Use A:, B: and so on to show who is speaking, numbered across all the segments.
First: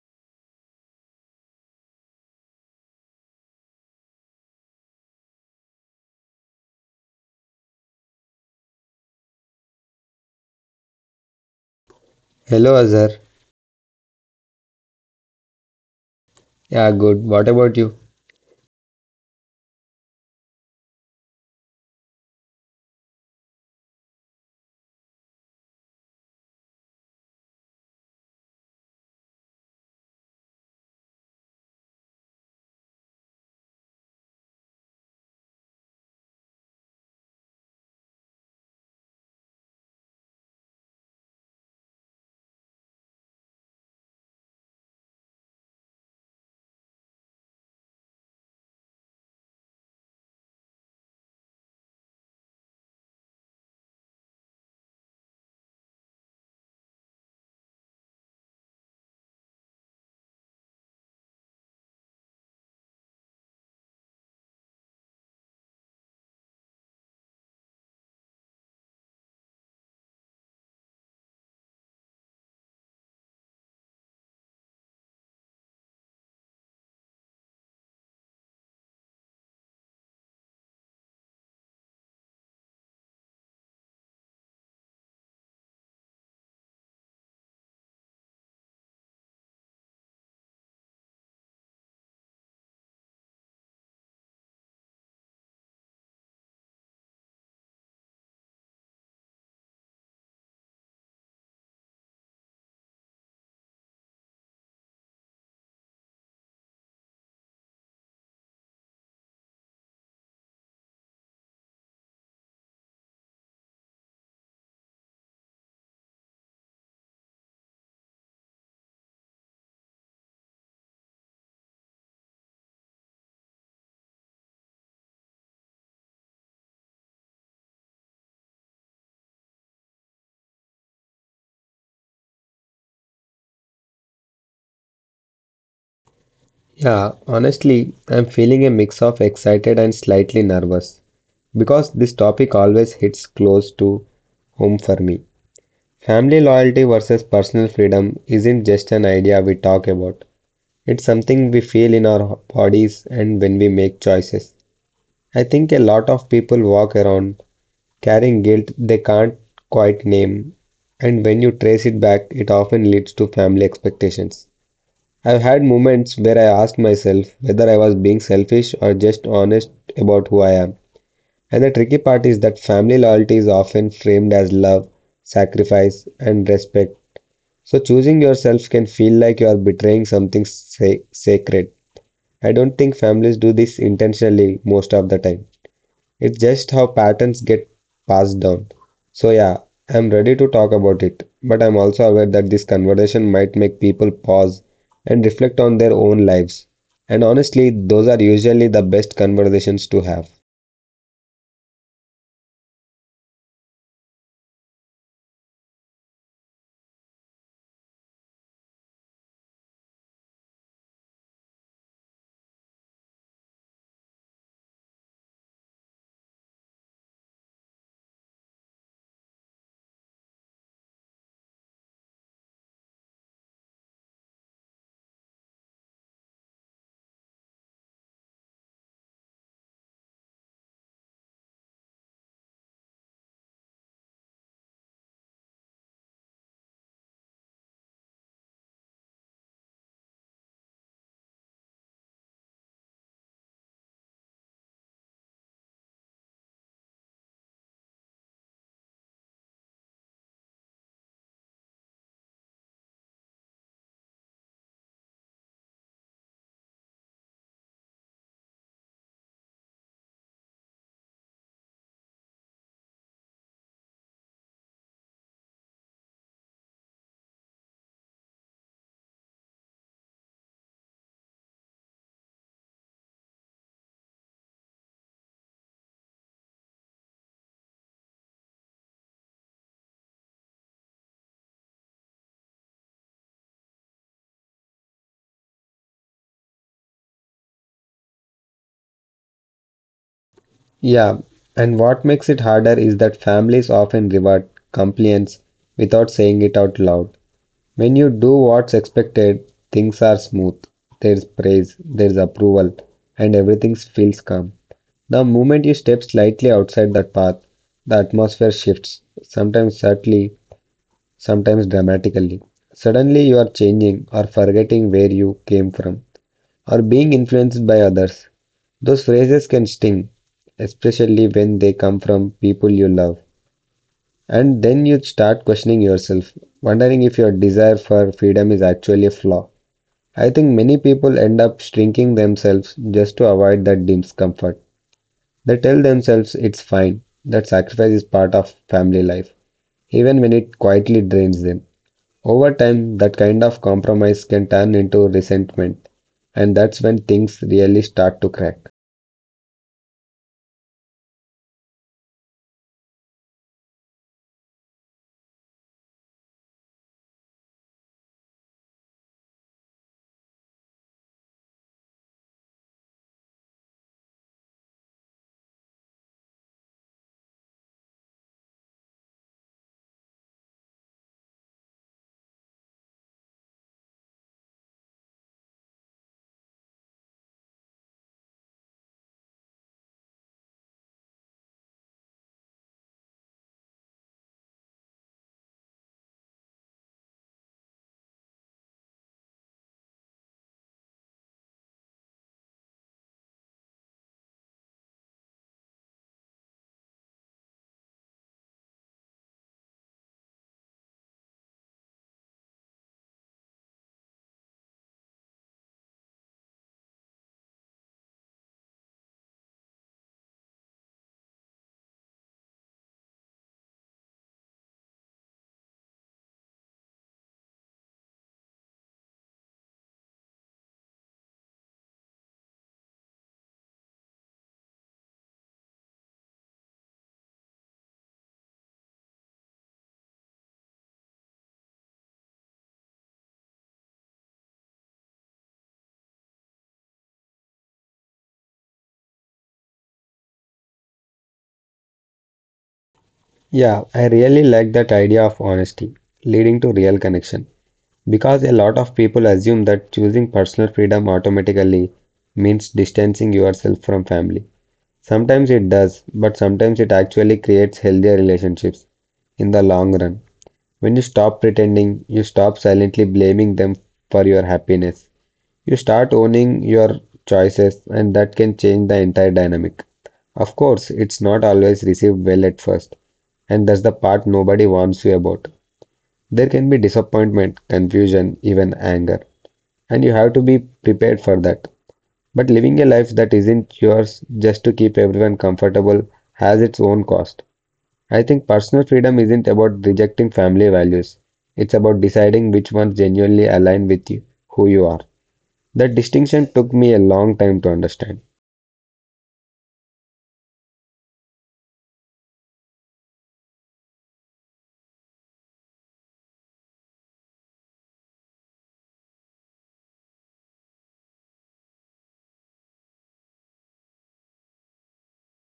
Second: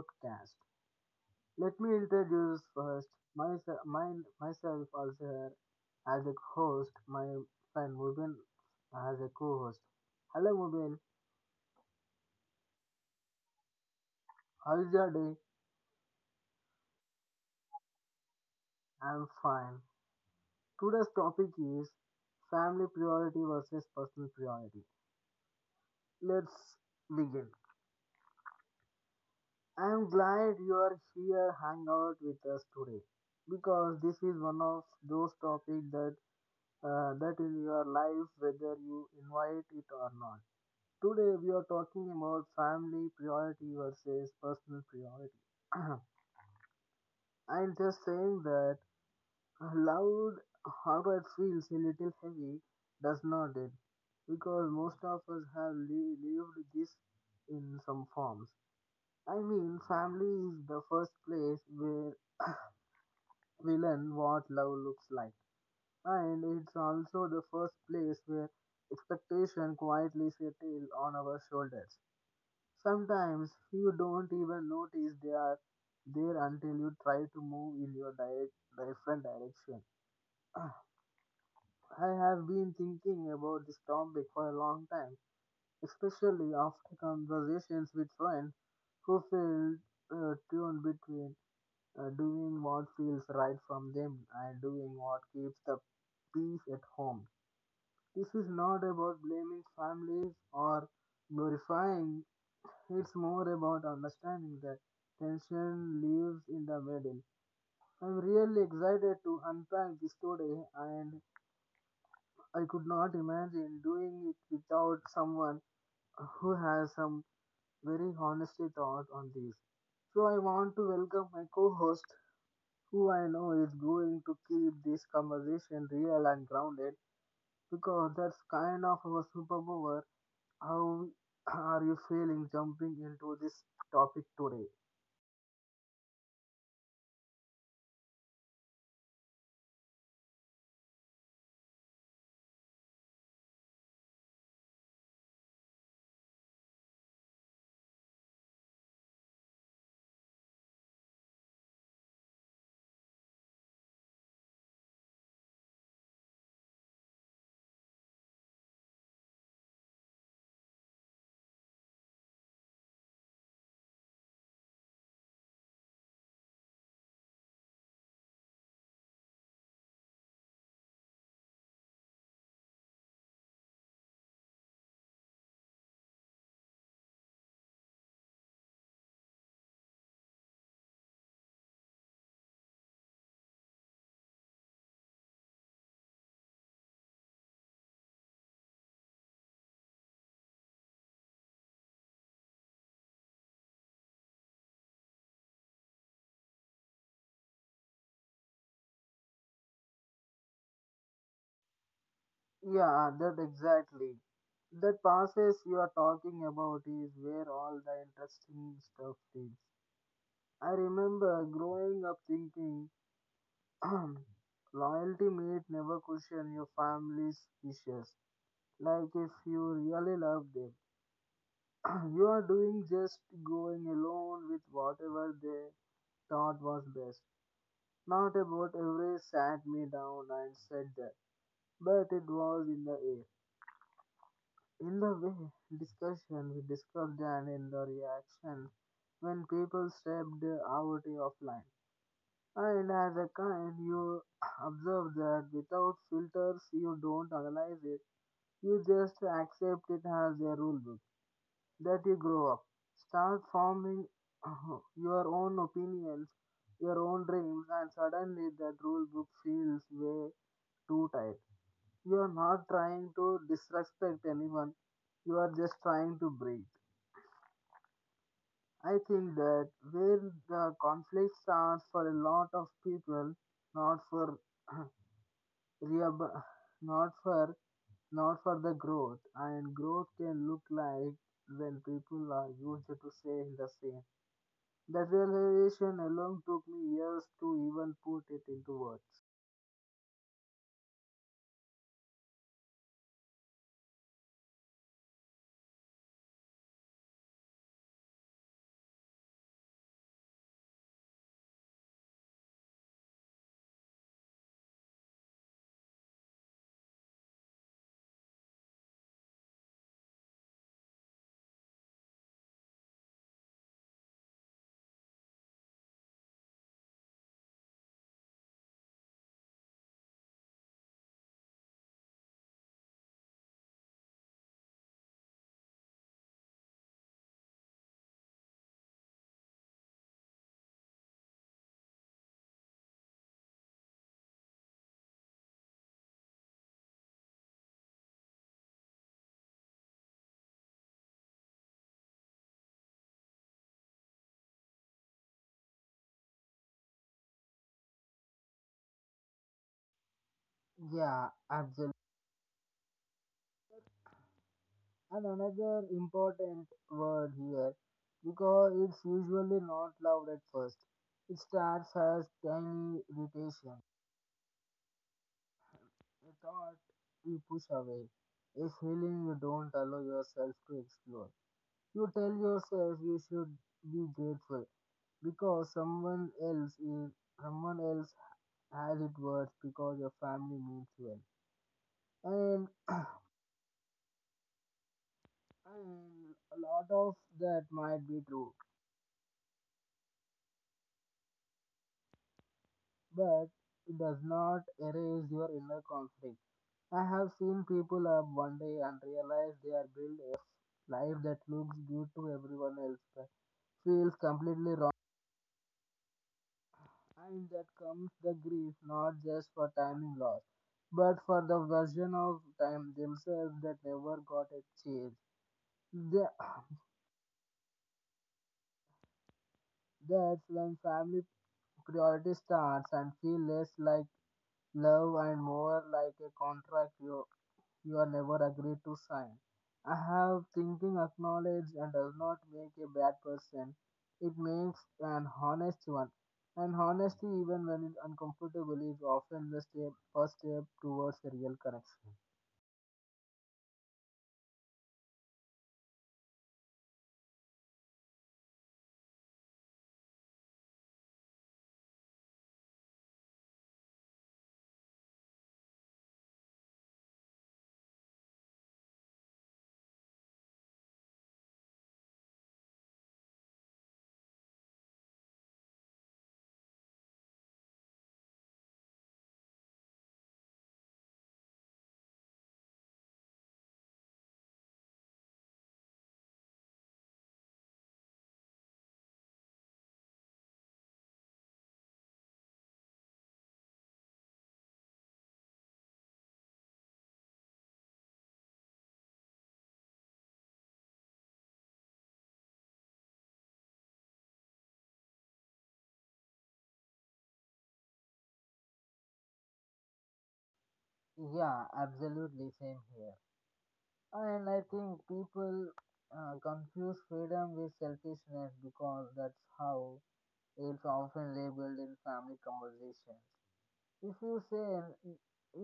A: podcast. Let me introduce first myself, myself also here as a host, my friend Mubin as a co-host. Hello Mubin,
B: Hello Azhar.
A: how is your day?
B: Yeah, good. What about you?
A: I'm fine. Today's topic is family priority versus personal priority. Let's begin. I'm glad you are here hang out with us today because this is one of those topics that that is your life, whether you invite it or not. Today, we are talking about family priority versus personal priority. I'm just saying that loud, how it feels a little heavy, does not it? Because most of us have lived this in some forms. I mean, family is the first place where we learn what love looks like. And it's also the first place where expectation quietly settles on our shoulders. Sometimes you don't even notice they are there until you try to move in your different direction. I have been thinking about this topic for a long time, especially after conversations with friends who feel torn between doing what feels right from them and doing what keeps the peace at home. This is not about blaming families or glorifying, it's more about understanding that tension lives in the middle. I'm really excited to unpack this today, and I could not imagine doing it without someone who has some very honest thought on this. So, I want to welcome my co host, who I know is going to keep this conversation real and grounded because that's kind of our superpower. How are you feeling jumping into this topic today?
B: Yeah, honestly, I'm feeling a mix of excited and slightly nervous because this topic always hits close to home for me. Family loyalty versus personal freedom isn't just an idea we talk about. It's something we feel in our bodies and when we make choices. I think a lot of people walk around carrying guilt they can't quite name, and when you trace it back, it often leads to family expectations. I've had moments where I asked myself whether I was being selfish or just honest about who I am. And the tricky part is that family loyalty is often framed as love, sacrifice, and respect. So choosing yourself can feel like you are betraying something sacred. I don't think families do this intentionally most of the time. It's just how patterns get passed down. So, yeah, I'm ready to talk about it, but I'm also aware that this conversation might make people pause and reflect on their own lives. And honestly, those are usually the best conversations to have.
A: Yeah, that exactly. That passes you are talking about is where all the interesting stuff is. I remember growing up thinking loyalty meant never question your family's wishes. Like if you really love them, you are doing just going alone with whatever they thought was best. Not about every sat me down and said that, but it was in the air. In the way we discussed and in the reaction when people stepped out of line. And as a kind, you observe that without filters, you don't analyze it. You just accept it as a rule book. That you grow up, start forming your own opinions, your own dreams, and suddenly that rule book feels way too tight. You are not trying to disrespect anyone. You are just trying to breathe. I think that where the conflict starts for a lot of people, not for rehabil- not for not for the growth, and growth can look like when people are used to saying the same. That realization alone took me years to even put it into words.
B: Yeah, and what makes it harder is that families often reward compliance without saying it out loud. When you do what's expected, things are smooth. There's praise, there's approval, and everything feels calm. The moment you step slightly outside that path, the atmosphere shifts, sometimes subtly, sometimes dramatically. Suddenly, you are changing or forgetting where you came from or being influenced by others. Those phrases can sting, especially when they come from people you love. And then you start questioning yourself, wondering if your desire for freedom is actually a flaw. I think many people end up shrinking themselves just to avoid that discomfort. They tell themselves it's fine, that sacrifice is part of family life, even when it quietly drains them. Over time, that kind of compromise can turn into resentment, and that's when things really start to crack.
A: Yeah, absolutely. And another important word here because it's usually not loud at first. It starts as tiny irritation, a thought you push away, a feeling you don't allow yourself to explore. You tell yourself you should be grateful because someone else has it worse because your family means well. And, and a lot of that might be true but it does not erase your inner conflict. I have seen people up one day and realize they are built a life that looks good to everyone else but feels completely wrong. And that comes the grief not just for timing loss, but for the version of time themselves that never got a chance. The- That's when family priority starts and feel less like love and more like a contract you are never agreed to sign. I have thinking acknowledge and does not make a bad person. It makes an honest one. And honesty, even when it's uncomfortable, is often the first step towards a real connection.
B: Yeah, I really like that idea of honesty leading to real connection because a lot of people assume that choosing personal freedom automatically means distancing yourself from family. Sometimes it does, but sometimes it actually creates healthier relationships in the long run. When you stop pretending, you stop silently blaming them for your happiness. You start owning your choices, and that can change the entire dynamic. Of course, it's not always received well at first, and that's the part nobody warns you about. There can be disappointment, confusion, even anger, and you have to be prepared for that. But living a life that isn't yours just to keep everyone comfortable has its own cost. I think personal freedom isn't about rejecting family values. It's about deciding which ones genuinely align with you, who you are. That distinction took me a long time to understand.
A: Yeah, absolutely, same here. And I think people confuse freedom with selfishness because that's how it's often labeled in family conversations. If you say,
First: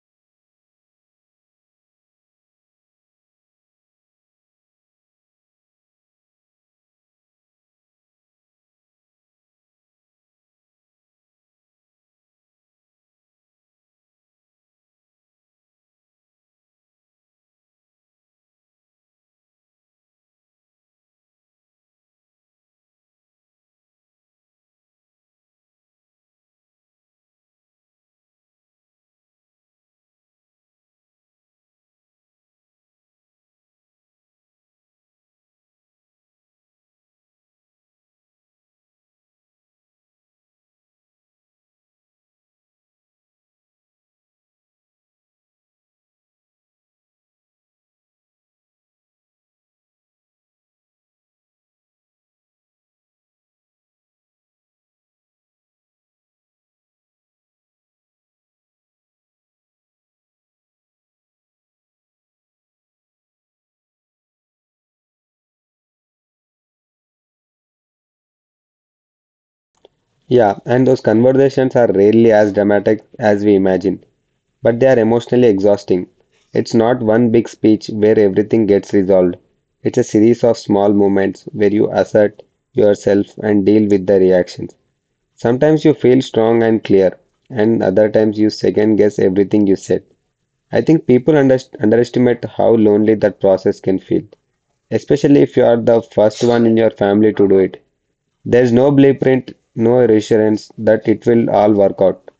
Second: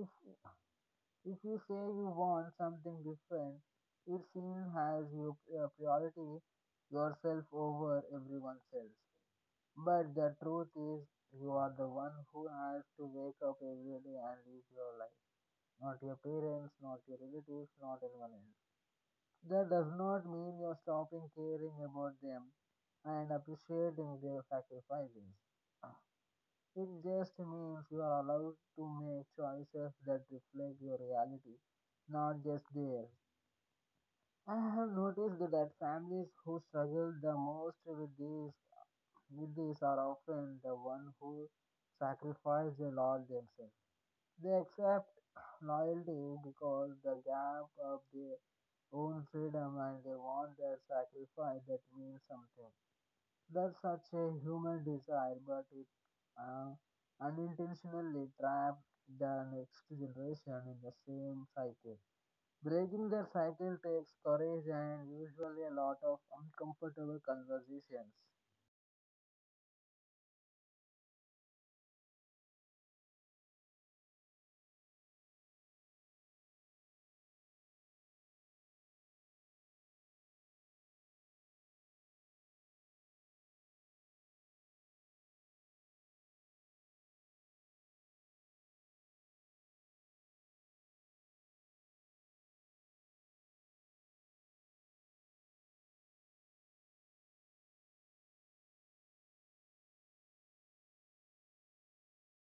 A: if If you say you want something different, it seems as you priority yourself over everyone else. But the truth is, you are the one who has to wake up every day and live your life. Not your parents, not your relatives, not anyone else. That does not mean you're stopping caring about them and appreciating their sacrifices. It just means you are allowed to make choices that reflect your reality, not just theirs. I have noticed that families who struggle the most with these are often the one who sacrifice a lot themselves. They accept loyalty because the gap of their own freedom and they want that sacrifice that means something. That's such a human desire, but it uh, unintentionally traps the next generation in the same cycle. Breaking that cycle takes courage and usually a lot of uncomfortable conversations.
B: Yeah, and those conversations are rarely as dramatic as we imagine, but they are emotionally exhausting. It's not one big speech where everything gets resolved. It's a series of small moments where you assert yourself and deal with the reactions. Sometimes you feel strong and clear, and other times you second guess everything you said. I think people underst underestimate how lonely that process can feel, especially if you are the first one in your family to do it. There's no blueprint, no reassurance that it will all work out.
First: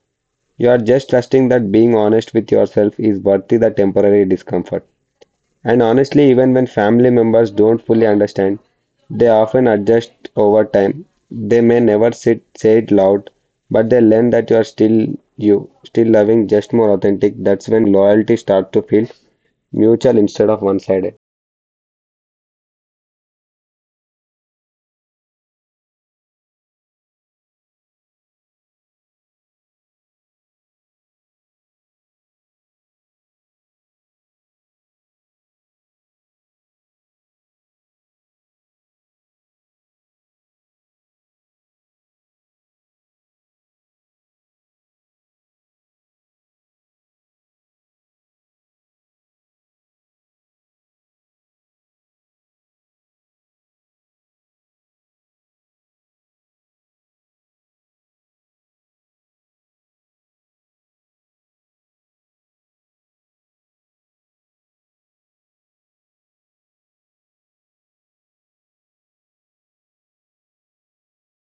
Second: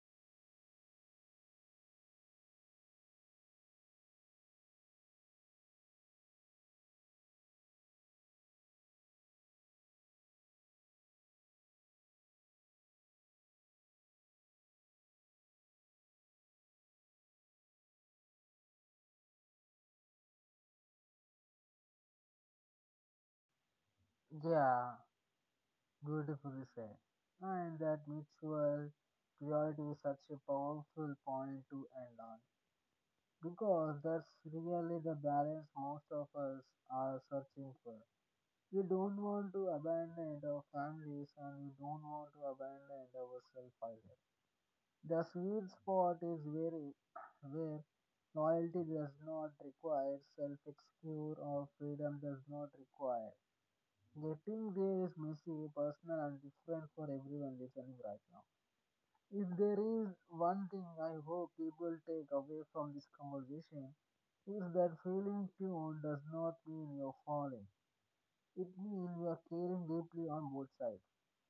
B: You are just trusting that being honest with yourself is worthy the temporary discomfort. And honestly, even when family members don't fully understand, they often adjust over time. They may never sit, say it loud, but they learn that you are still you, still loving, just more authentic. That's when loyalty starts to feel mutual instead of one-sided.
A: Yeah, beautifully said. And that mutual purity is such a powerful point to end on. Because that's really the balance most of us are searching for. We don't want to abandon our families and we don't want to abandon ourselves either. The sweet spot is very where loyalty does not require self excuse or freedom does not require. Getting there is messy, personal and different for everyone listening right now. If there is one thing I hope people take away from this conversation is that feeling tuned does not mean you're falling. It means you are caring deeply on both sides.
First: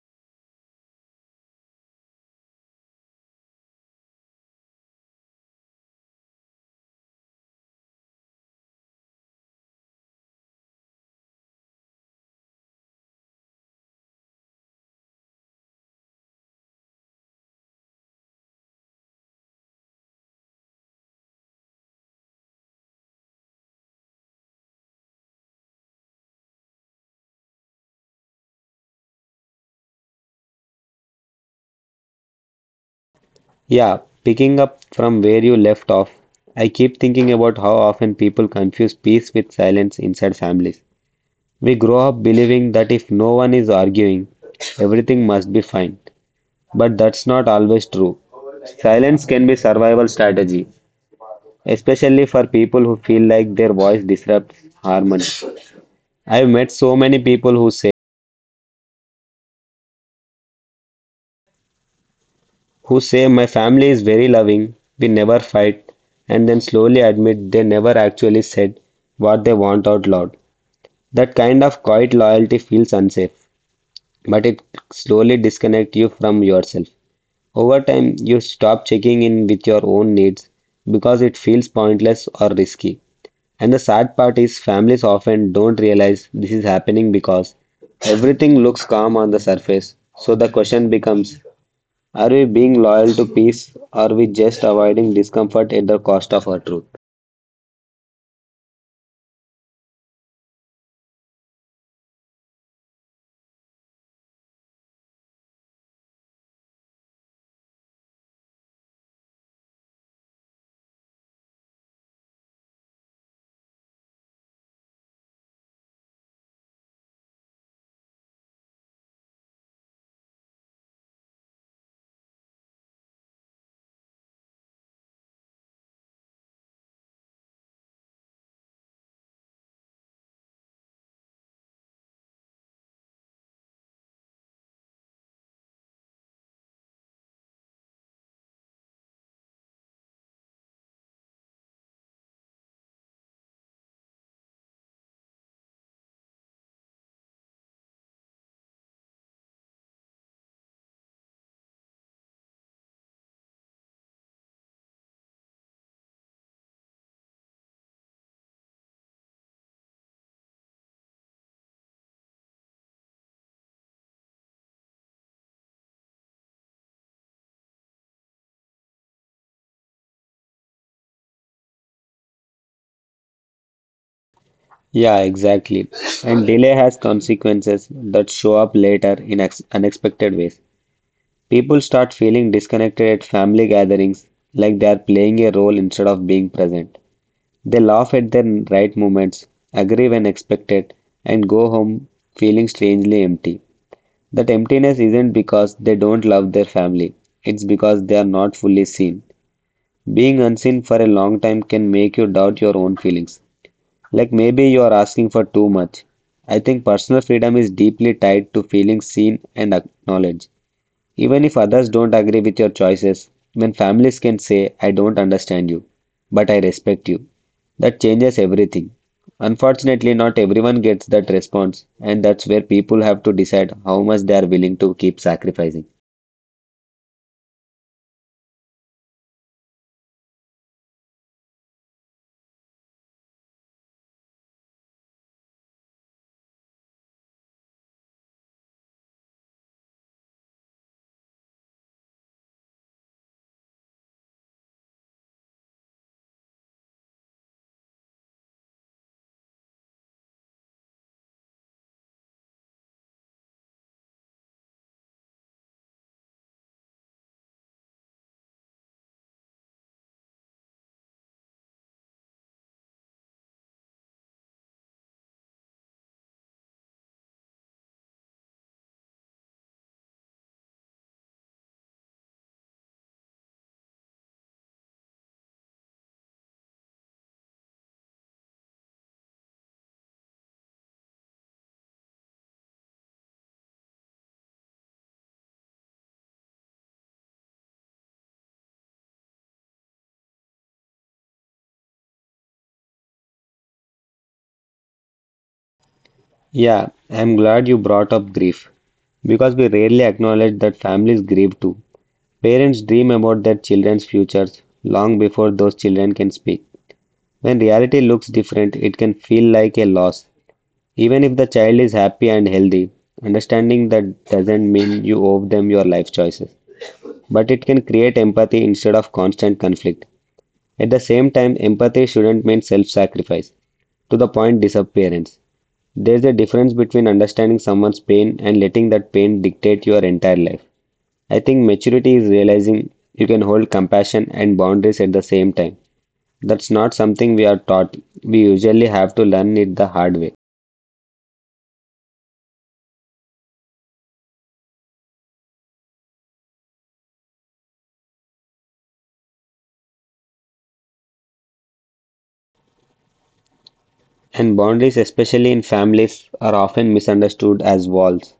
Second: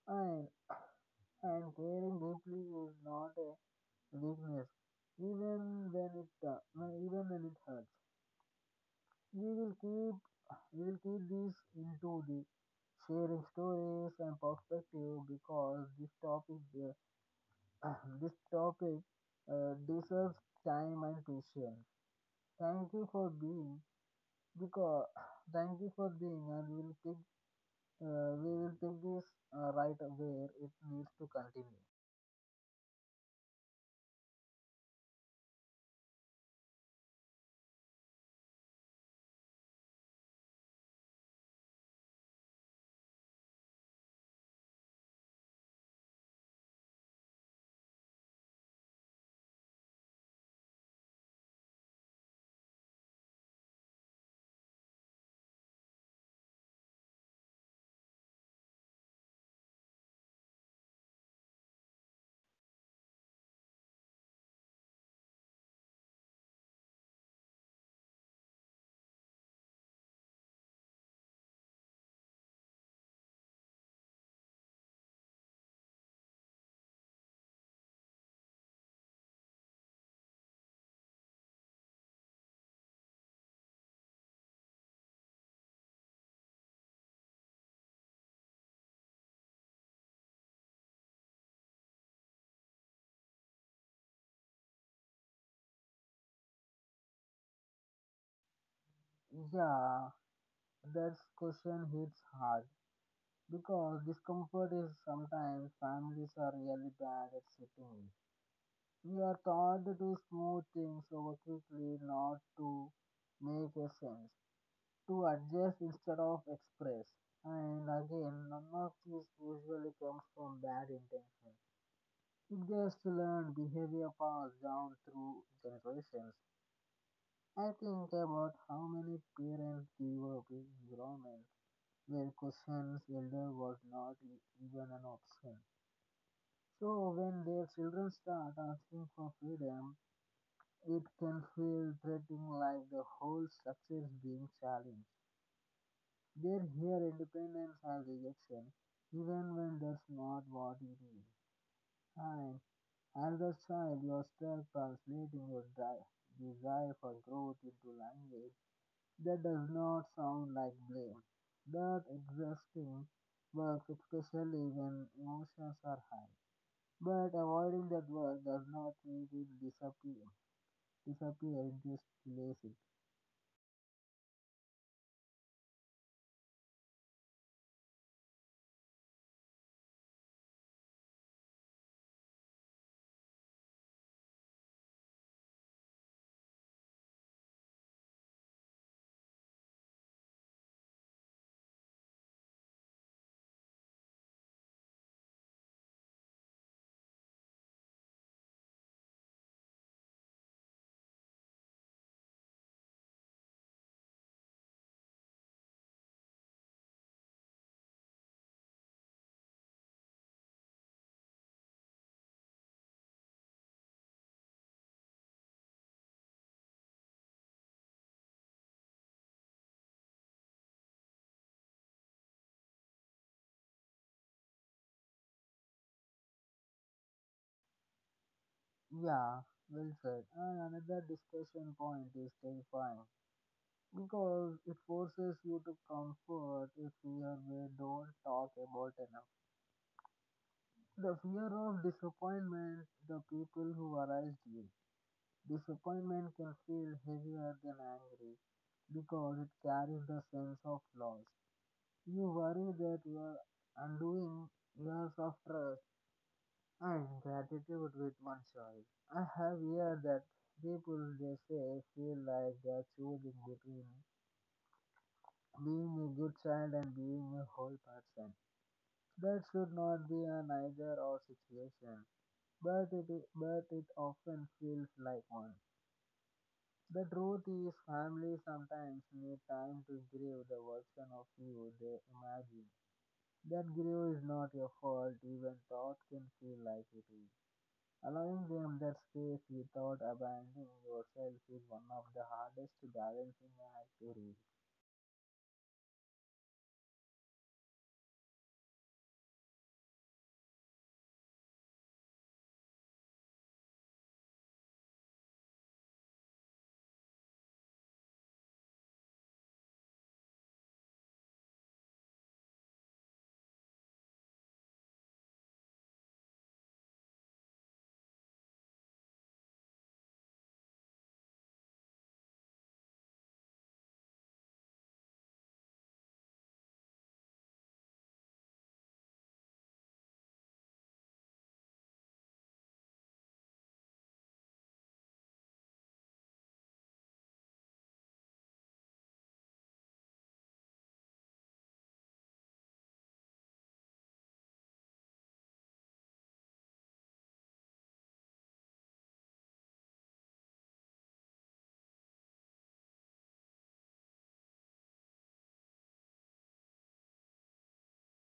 A: I and caring deeply is not a weakness, even when it even when it hurts. We will keep we will keep this into the sharing stories and perspective because this topic uh, this topic deserves time and patience. Thank you for being because Thank you for being and we will pick we will pick this right where it needs to continue.
B: Yeah, picking up from where you left off, I keep thinking about how often people confuse peace with silence inside families. We grow up believing that if no one is arguing, everything must be fine. But that's not always true. Silence can be a survival strategy, especially for people who feel like their voice disrupts harmony. I've met so many people who say my family is very loving, we never fight, and then slowly admit they never actually said what they want out loud. That kind of quiet loyalty feels unsafe, but it slowly disconnects you from yourself. Over time, you stop checking in with your own needs because it feels pointless or risky. And the sad part is, families often don't realize this is happening because everything looks calm on the surface. So the question becomes, are we being loyal to peace or are we just avoiding discomfort at the cost of our truth?
A: Yeah. That question hits hard because discomfort is sometimes families are really bad at sitting with. We are taught to smooth things over quickly, not to make a sense, to adjust instead of express. And again, none of this usually comes from bad intention. It just learned behavior passed down through generations. I think about how many parents give up environments where questions elder was not even an option. So when their children start asking for freedom, it can feel threatening like the whole structure is being challenged. They hear independence as rejection, even when that's not what it is. And as a child, you're stuck translating your desire for growth into language that does not sound like blame. That exhausting work, especially when emotions are high. But avoiding that work does not make it disappear. Disappear, it just delays it.
B: Yeah, exactly. And delay has consequences that show up later in unexpected ways. People start feeling disconnected at family gatherings, like they are playing a role instead of being present. They laugh at the right moments, agree when expected, and go home feeling strangely empty. That emptiness isn't because they don't love their family, it's because they are not fully seen. Being unseen for a long time can make you doubt your own feelings, like maybe you are asking for too much. I think personal freedom is deeply tied to feeling seen and acknowledged. Even if others don't agree with your choices, when families can say, I don't understand you, but I respect you, that changes everything. Unfortunately, not everyone gets that response, and that's where people have to decide how much they are willing to keep sacrificing.
A: Yeah, well said. And another discussion point is terrifying because it forces you to comfort a fear we don't talk about enough. The fear of disappointment, the people who arise you. Disappointment can feel heavier than angry because it carries the sense of loss. You worry that you are undoing years of trust and gratitude with oneself. I have heard that people they say feel like they are choosing between being a good child and being a whole person. That should not be an either or situation, but it, but it often feels like one. The truth is, families sometimes need time to grieve the version of you they imagine. That grief is not your fault, even thought can feel like it is. Allowing them that space without abandoning yourself is one of the hardest balancing acts to reach.
B: Yeah, I'm glad you brought up grief because we rarely acknowledge that families grieve too. Parents dream about their children's futures long before those children can speak. When reality looks different, it can feel like a loss, even if the child is happy and healthy, understanding that doesn't mean you owe them your life choices. But it can create empathy instead of constant conflict. At the same time, empathy shouldn't mean self sacrifice. To the point, disappearance. There's a difference between understanding someone's pain and letting that pain dictate your entire life. I think maturity is realizing you can hold compassion and boundaries at the same time. That's not something we are taught. We usually have to learn it the hard way. And boundaries, especially in families, are often misunderstood as walls.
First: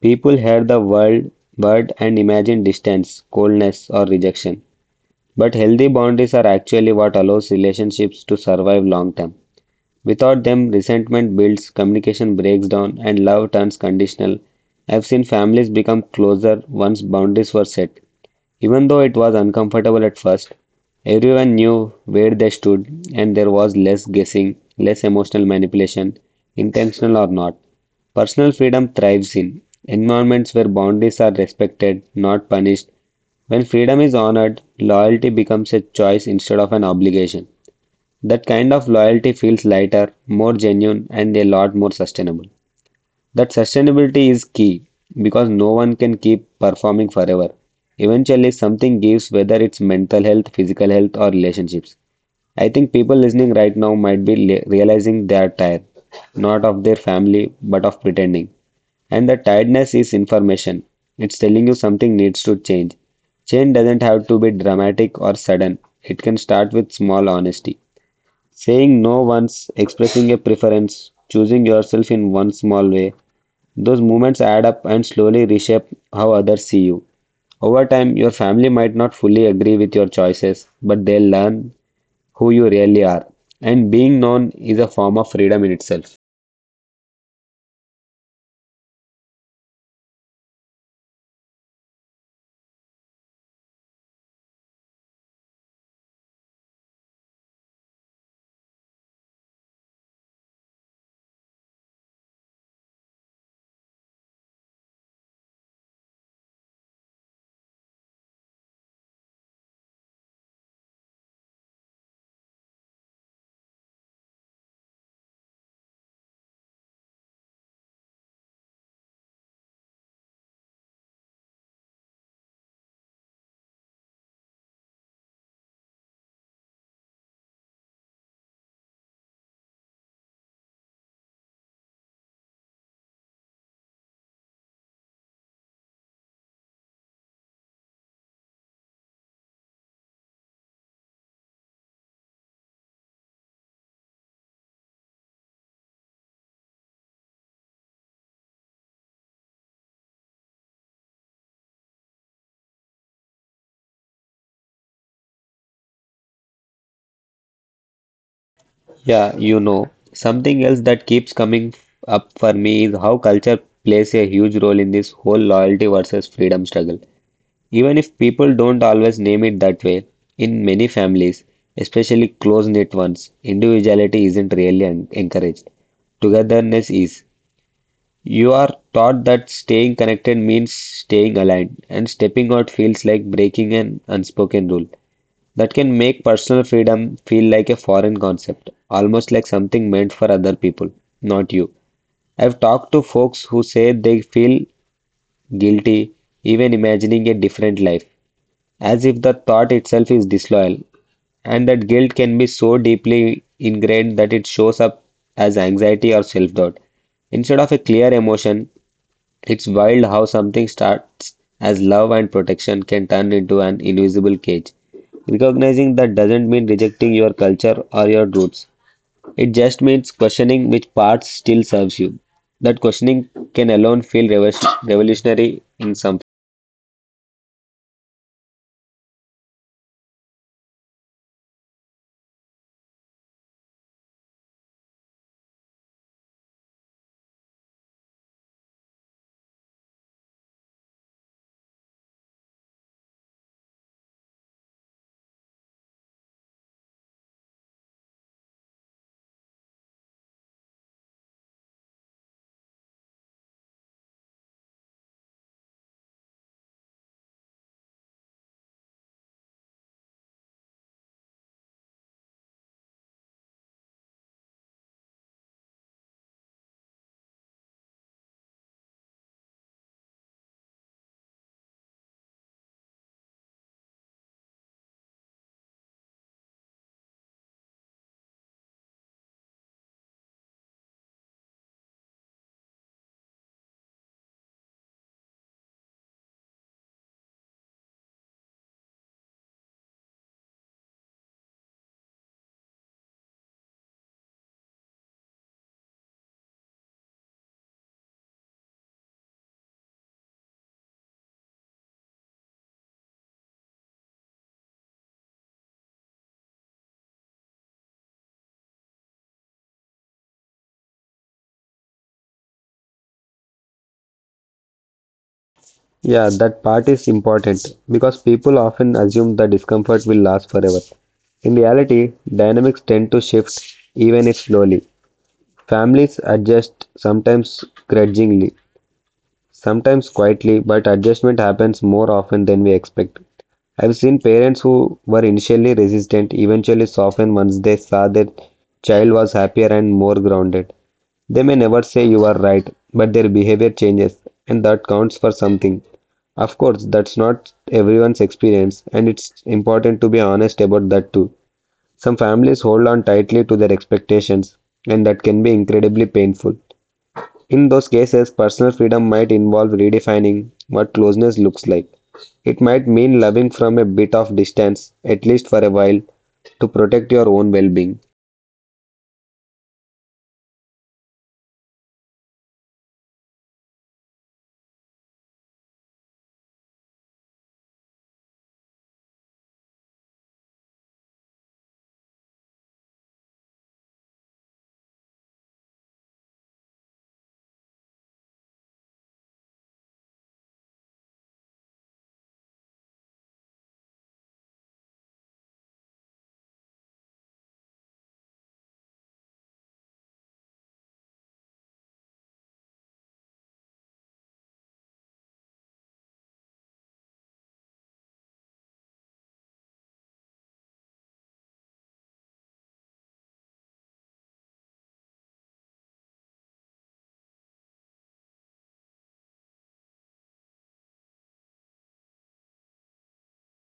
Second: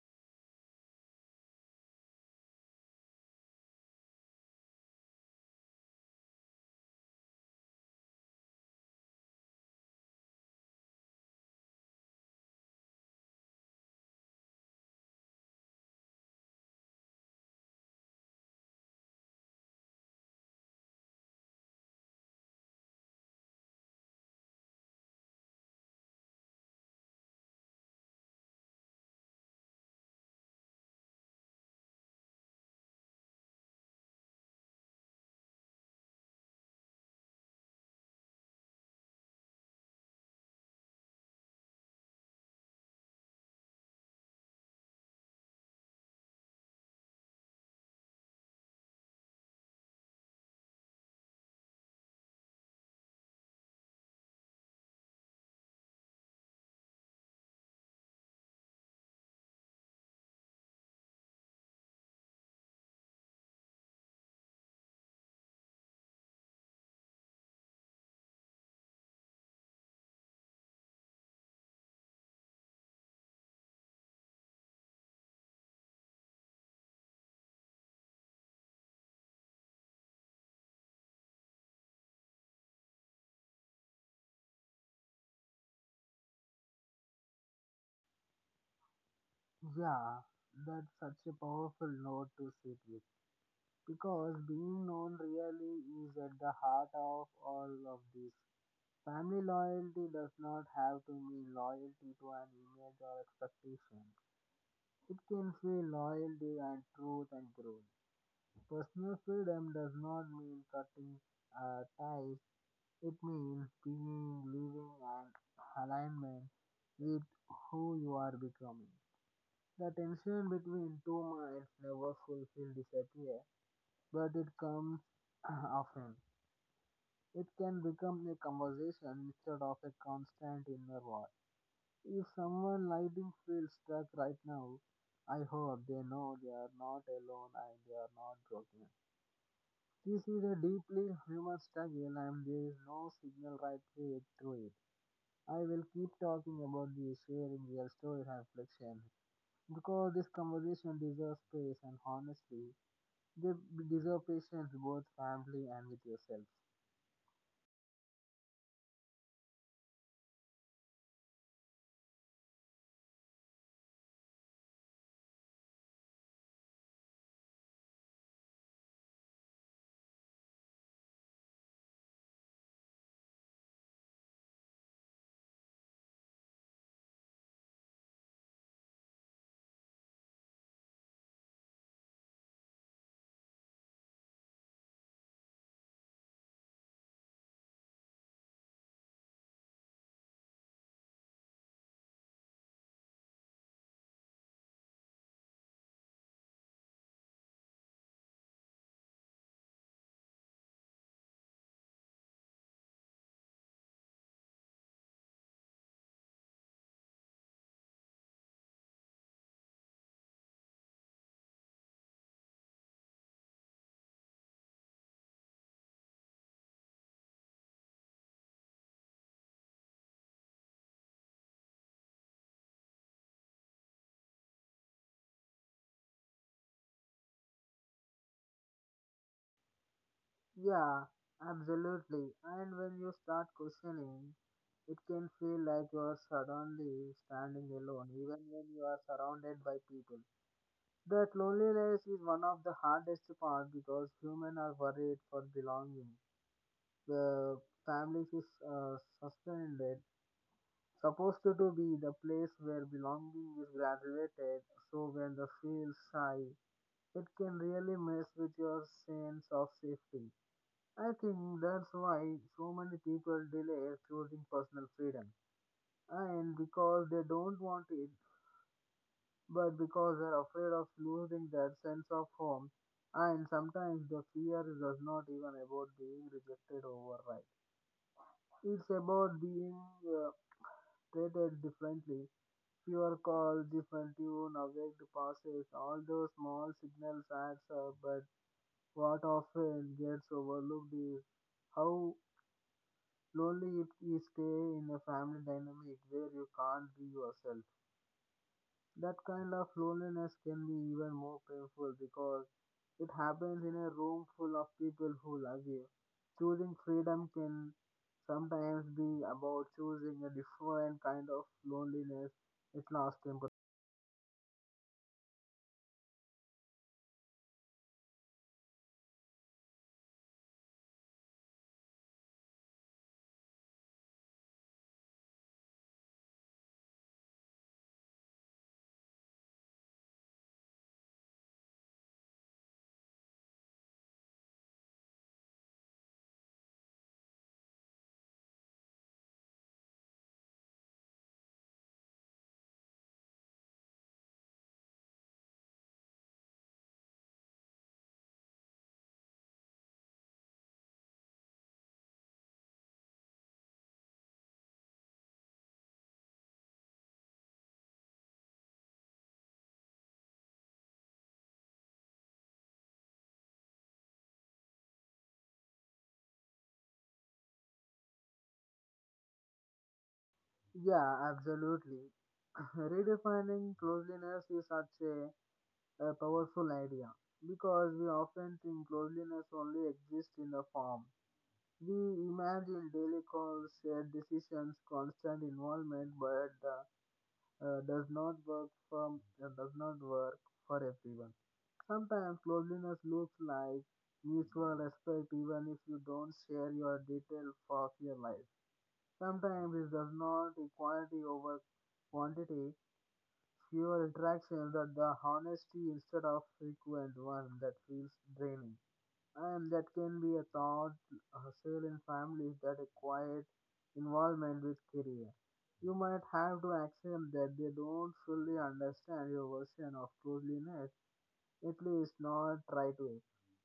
B: People hear the word and imagine distance, coldness, or rejection. But healthy boundaries are actually what allows relationships to survive long term. Without them, resentment builds, communication breaks down, and love turns conditional. I've seen families become closer once boundaries were set, even though it was uncomfortable at first, everyone knew where they stood, and there was less guessing, less emotional manipulation, intentional or not. Personal freedom thrives in environments where boundaries are respected, not punished. When freedom is honored, loyalty becomes a choice instead of an obligation. That kind of loyalty feels lighter, more genuine, and a lot more sustainable. That sustainability is key because no one can keep performing forever. Eventually, something gives, whether it's mental health, physical health, or relationships. I think people listening right now might be realizing they are tired, not of their family, but of pretending. And the tiredness is information. It's telling you something needs to change. Change doesn't have to be dramatic or sudden. It can start with small honesty. Saying no once, expressing a preference, choosing yourself in one small way, those moments add up and slowly reshape how others see you. Over time, your family might not fully agree with your choices, but they'll learn who you really are. And being known is a form of freedom in itself.
A: Yeah, that's such a powerful note to sit with. Because being known really is at the heart of all of this. Family loyalty does not have to mean loyalty to an image or expectation. It can feel loyalty and truth and growth. Personal freedom does not mean cutting ties. It means being, living, and alignment with who you are becoming. The tension between two minds never fulfill disappear, but it comes often. It can become a conversation instead of a constant inner war. If someone lighting feels stuck right now, I hope they know they are not alone and they are not broken. This is a deeply human struggle and there is no signal right way through it. I will keep talking about this, sharing real stories and reflection because this conversation deserves space and honestly, they deserve patience both family and with yourself.
B: Yeah, you know, something else that keeps coming up for me is how culture plays a huge role in this whole loyalty versus freedom struggle. Even if people don't always name it that way, in many families, especially close-knit ones, individuality isn't really encouraged. Togetherness is. You are taught that staying connected means staying aligned, and stepping out feels like breaking an unspoken rule. That can make personal freedom feel like a foreign concept, almost like something meant for other people, not you. I've talked to folks who say they feel guilty even imagining a different life as if the thought itself is disloyal, and that guilt can be so deeply ingrained that it shows up as anxiety or self-doubt. Instead of a clear emotion, it's wild how something starts as love and protection can turn into an invisible cage. Recognizing that doesn't mean rejecting your culture or your roots. It just means questioning which parts still serves you. That questioning can alone feel revolutionary in some.
A: Yeah, absolutely. And when you start questioning, it can feel like you are suddenly standing alone, even when you are surrounded by people. That loneliness is one of the hardest part because humans are worried for belonging. The family is suspended, supposed to be the place where belonging is graduated. So when the feels shy, it can really mess with your sense of safety. I think that's why so many people delay choosing personal freedom. And because they don't want it, but because they're afraid of losing that sense of home. And sometimes the fear is not even about being rejected or right. It's about being uh, treated differently. Fewer calls, different tune, awake passes, all those small signals adds up. But what often gets overlooked is how slowly, you stay in a family dynamic where you can't be yourself. That kind of loneliness can be even more painful because it happens in a room full of people who love you. Choosing freedom can sometimes be about choosing a different kind of loneliness. It's lost temporary.
B: Yeah, that part is important because people often assume the discomfort will last forever. In reality, dynamics tend to shift even if slowly. Families adjust sometimes grudgingly, sometimes quietly, but adjustment happens more often than we expect. I've seen parents who were initially resistant eventually soften once they saw their child was happier and more grounded. They may never say you are right, but their behavior changes, and that counts for something. Of course, that's not everyone's experience, and it's important to be honest about that too. Some families hold on tightly to their expectations, and that can be incredibly painful. In those cases, personal freedom might involve redefining what closeness looks like. It might mean loving from a bit of distance, at least for a while, to protect your own well being.
A: Yeah, absolutely. Redefining closeliness is such a powerful idea because we often think closeliness only exists in the form. We imagine daily calls, shared decisions, constant involvement, but does not work from does not work for everyone. Sometimes closeness looks like mutual respect, even if you don't share your details of your life. Sometimes it does not equality over quantity. Fewer interactions, but the honesty instead of frequent one that feels draining, and that can be a thought hustle in families that require involvement with career. You might have to accept that they don't fully understand your version of closeliness, at least not right away.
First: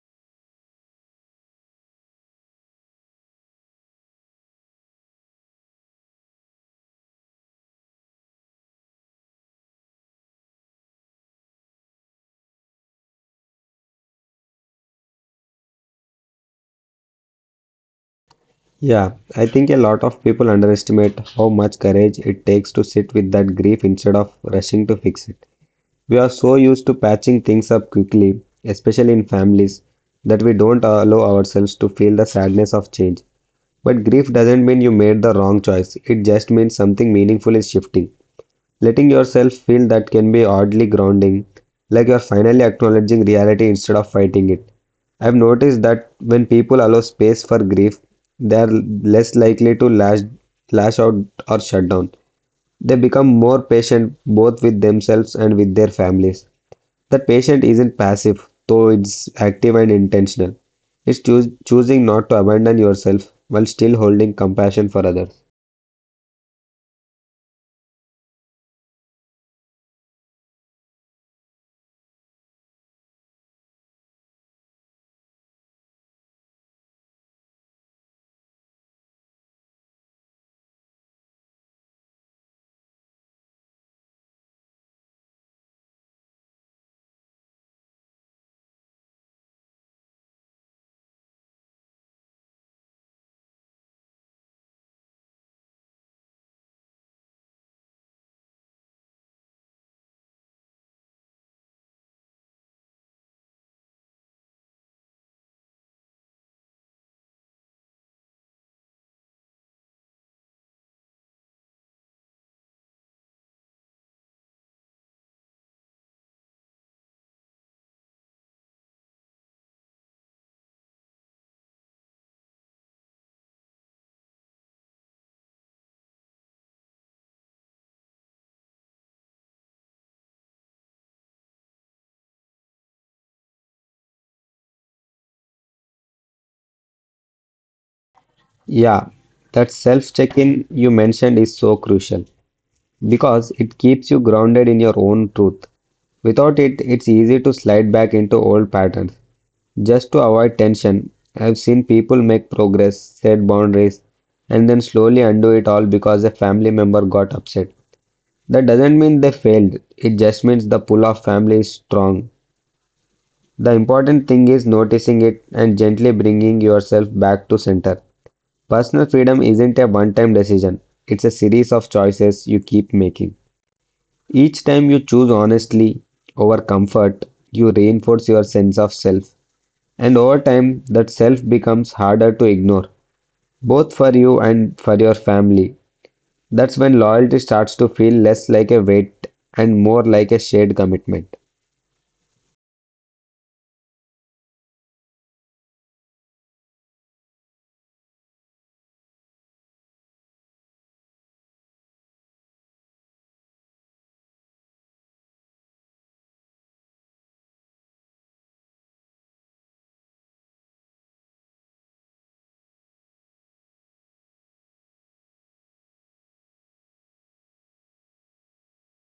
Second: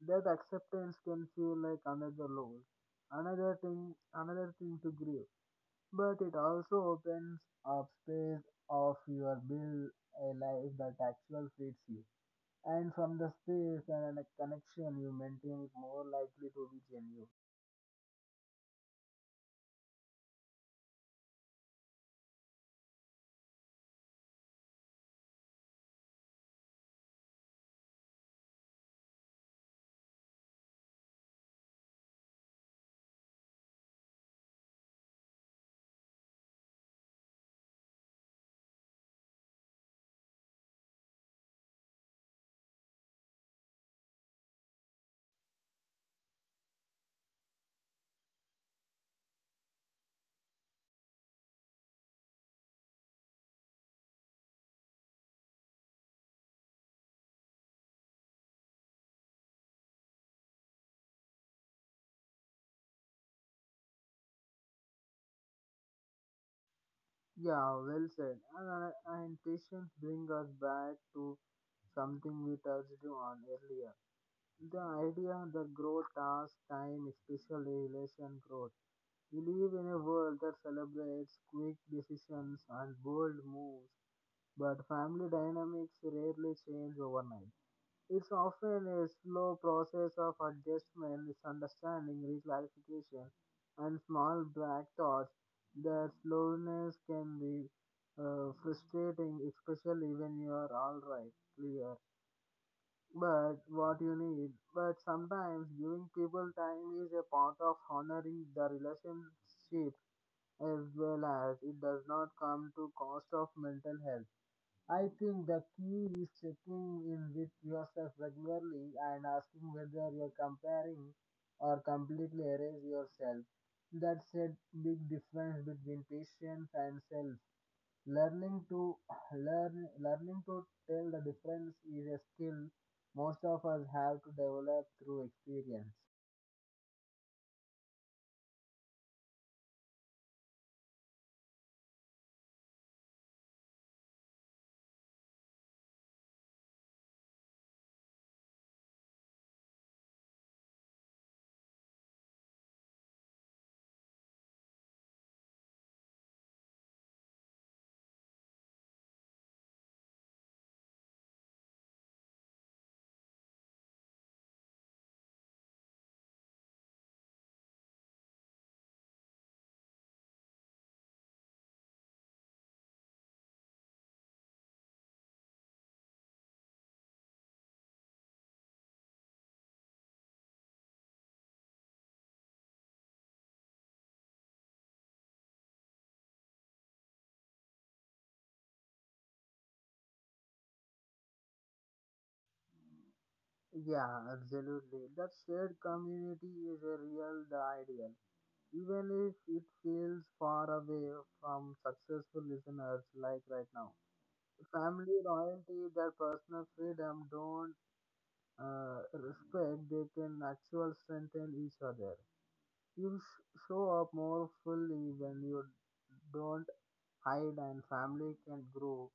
A: That acceptance can feel like another load, another thing to grieve. But it also opens up space of your build a life that actually fits you, and from the space and a connection you maintain is more likely to be genuine.
B: Yeah, I think a lot of people underestimate how much courage it takes to sit with that grief instead of rushing to fix it. We are so used to patching things up quickly, especially in families, that we don't allow ourselves to feel the sadness of change. But grief doesn't mean you made the wrong choice, it just means something meaningful is shifting. Letting yourself feel that can be oddly grounding, like you're finally acknowledging reality instead of fighting it. I've noticed that when people allow space for grief, they're less likely to lash out or shut down. They become more patient both with themselves and with their families. That patient isn't passive, though it's active and intentional. It's choosing not to abandon yourself while still holding compassion for others.
A: Yeah, well said. And patience bring us back to something we touched on earlier. The idea that growth takes time, especially relation growth. We live in a world that celebrates quick decisions and bold moves, but family dynamics rarely change overnight. It's often a slow process of adjustment, misunderstanding, reclarification, and small black thoughts. That slowness can be frustrating, especially when you are alright, clear, but what you need. But sometimes giving people time is a part of honoring the relationship as well as it does not come to cost of mental health. I think the key is checking in with yourself regularly and asking whether you're comparing or completely erase yourself. That's a big difference between patience and self. Learning to learning to tell the difference is a skill most of us have to develop through experience.
B: Yeah, that self check in you mentioned is so crucial, because it keeps you grounded in your own truth. Without it, it's easy to slide back into old patterns. Just to avoid tension, I've seen people make progress, set boundaries, and then slowly undo it all because a family member got upset. That doesn't mean they failed, it just means the pull of family is strong. The important thing is noticing it and gently bringing yourself back to center. Personal freedom isn't a one time decision, it's a series of choices you keep making. Each time you choose honestly over comfort, you reinforce your sense of self. And over time, that self becomes harder to ignore, both for you and for your family. That's when loyalty starts to feel less like a weight and more like a shared commitment.
A: Yeah, absolutely. That shared community is a real the ideal, even if it feels far away from successful listeners like right now. Family loyalty, their personal freedom don't respect, they can actually strengthen each other. Show up more fully when you don't hide, and family can grow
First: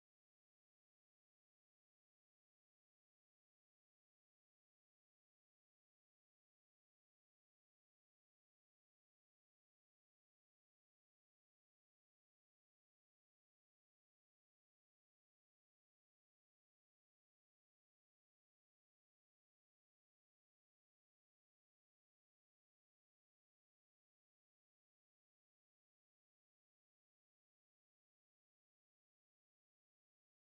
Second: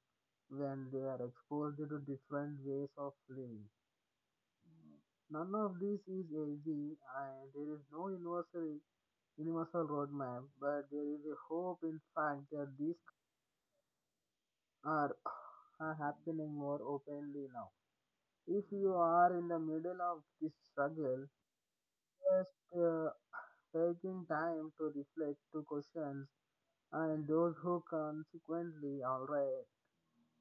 A: when they are exposed to different ways of living. None of this is easy, and there is no universal roadmap, but there is a hope in fact that these are, are happening more openly now. If you are in the middle of this struggle, just taking time to reflect, to questions, and those who consequently alright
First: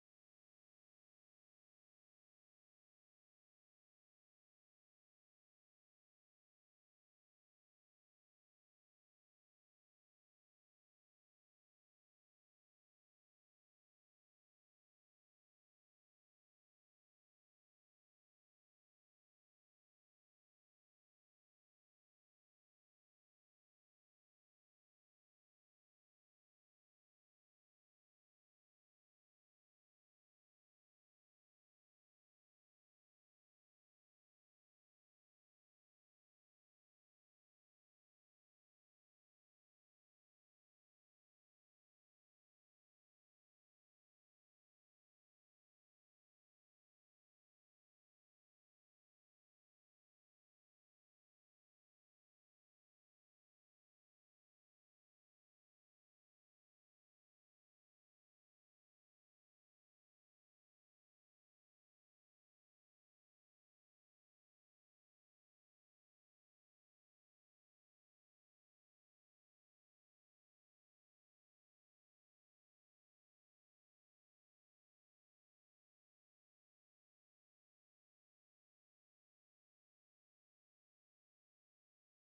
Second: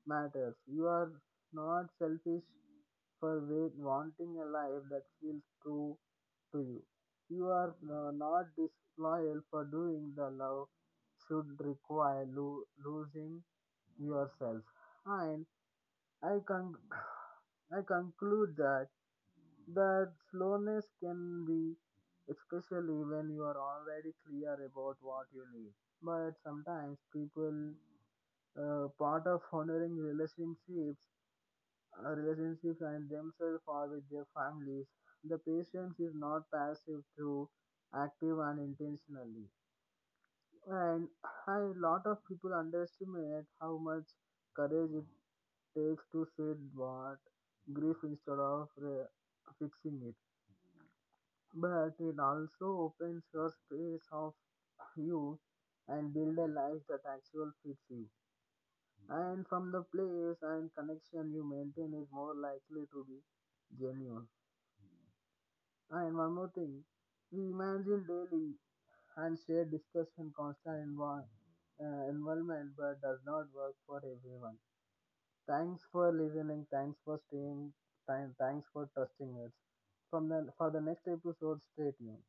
A: matters. You are not selfish for wanting a life that feels true to you. You are not disloyal for doing the love should require losing yourself. And I con- I conclude that that slowness can be especially when you are already clear about what you need. But sometimes people part of honoring relationships and themselves or with their families. The patience is not passive through active and intentionally. And a lot of people underestimate how much courage it takes to sit what grief instead of fixing it. But it also opens your space of you and build a life that actually fits you. And from the place and connection you maintain is more likely to be genuine. And one more thing, we imagine daily and share discuss constant envi- environment, but does not work for everyone. Thanks for listening. Thanks for staying. Time. Thanks for trusting us. From the for the next episode, stay tuned.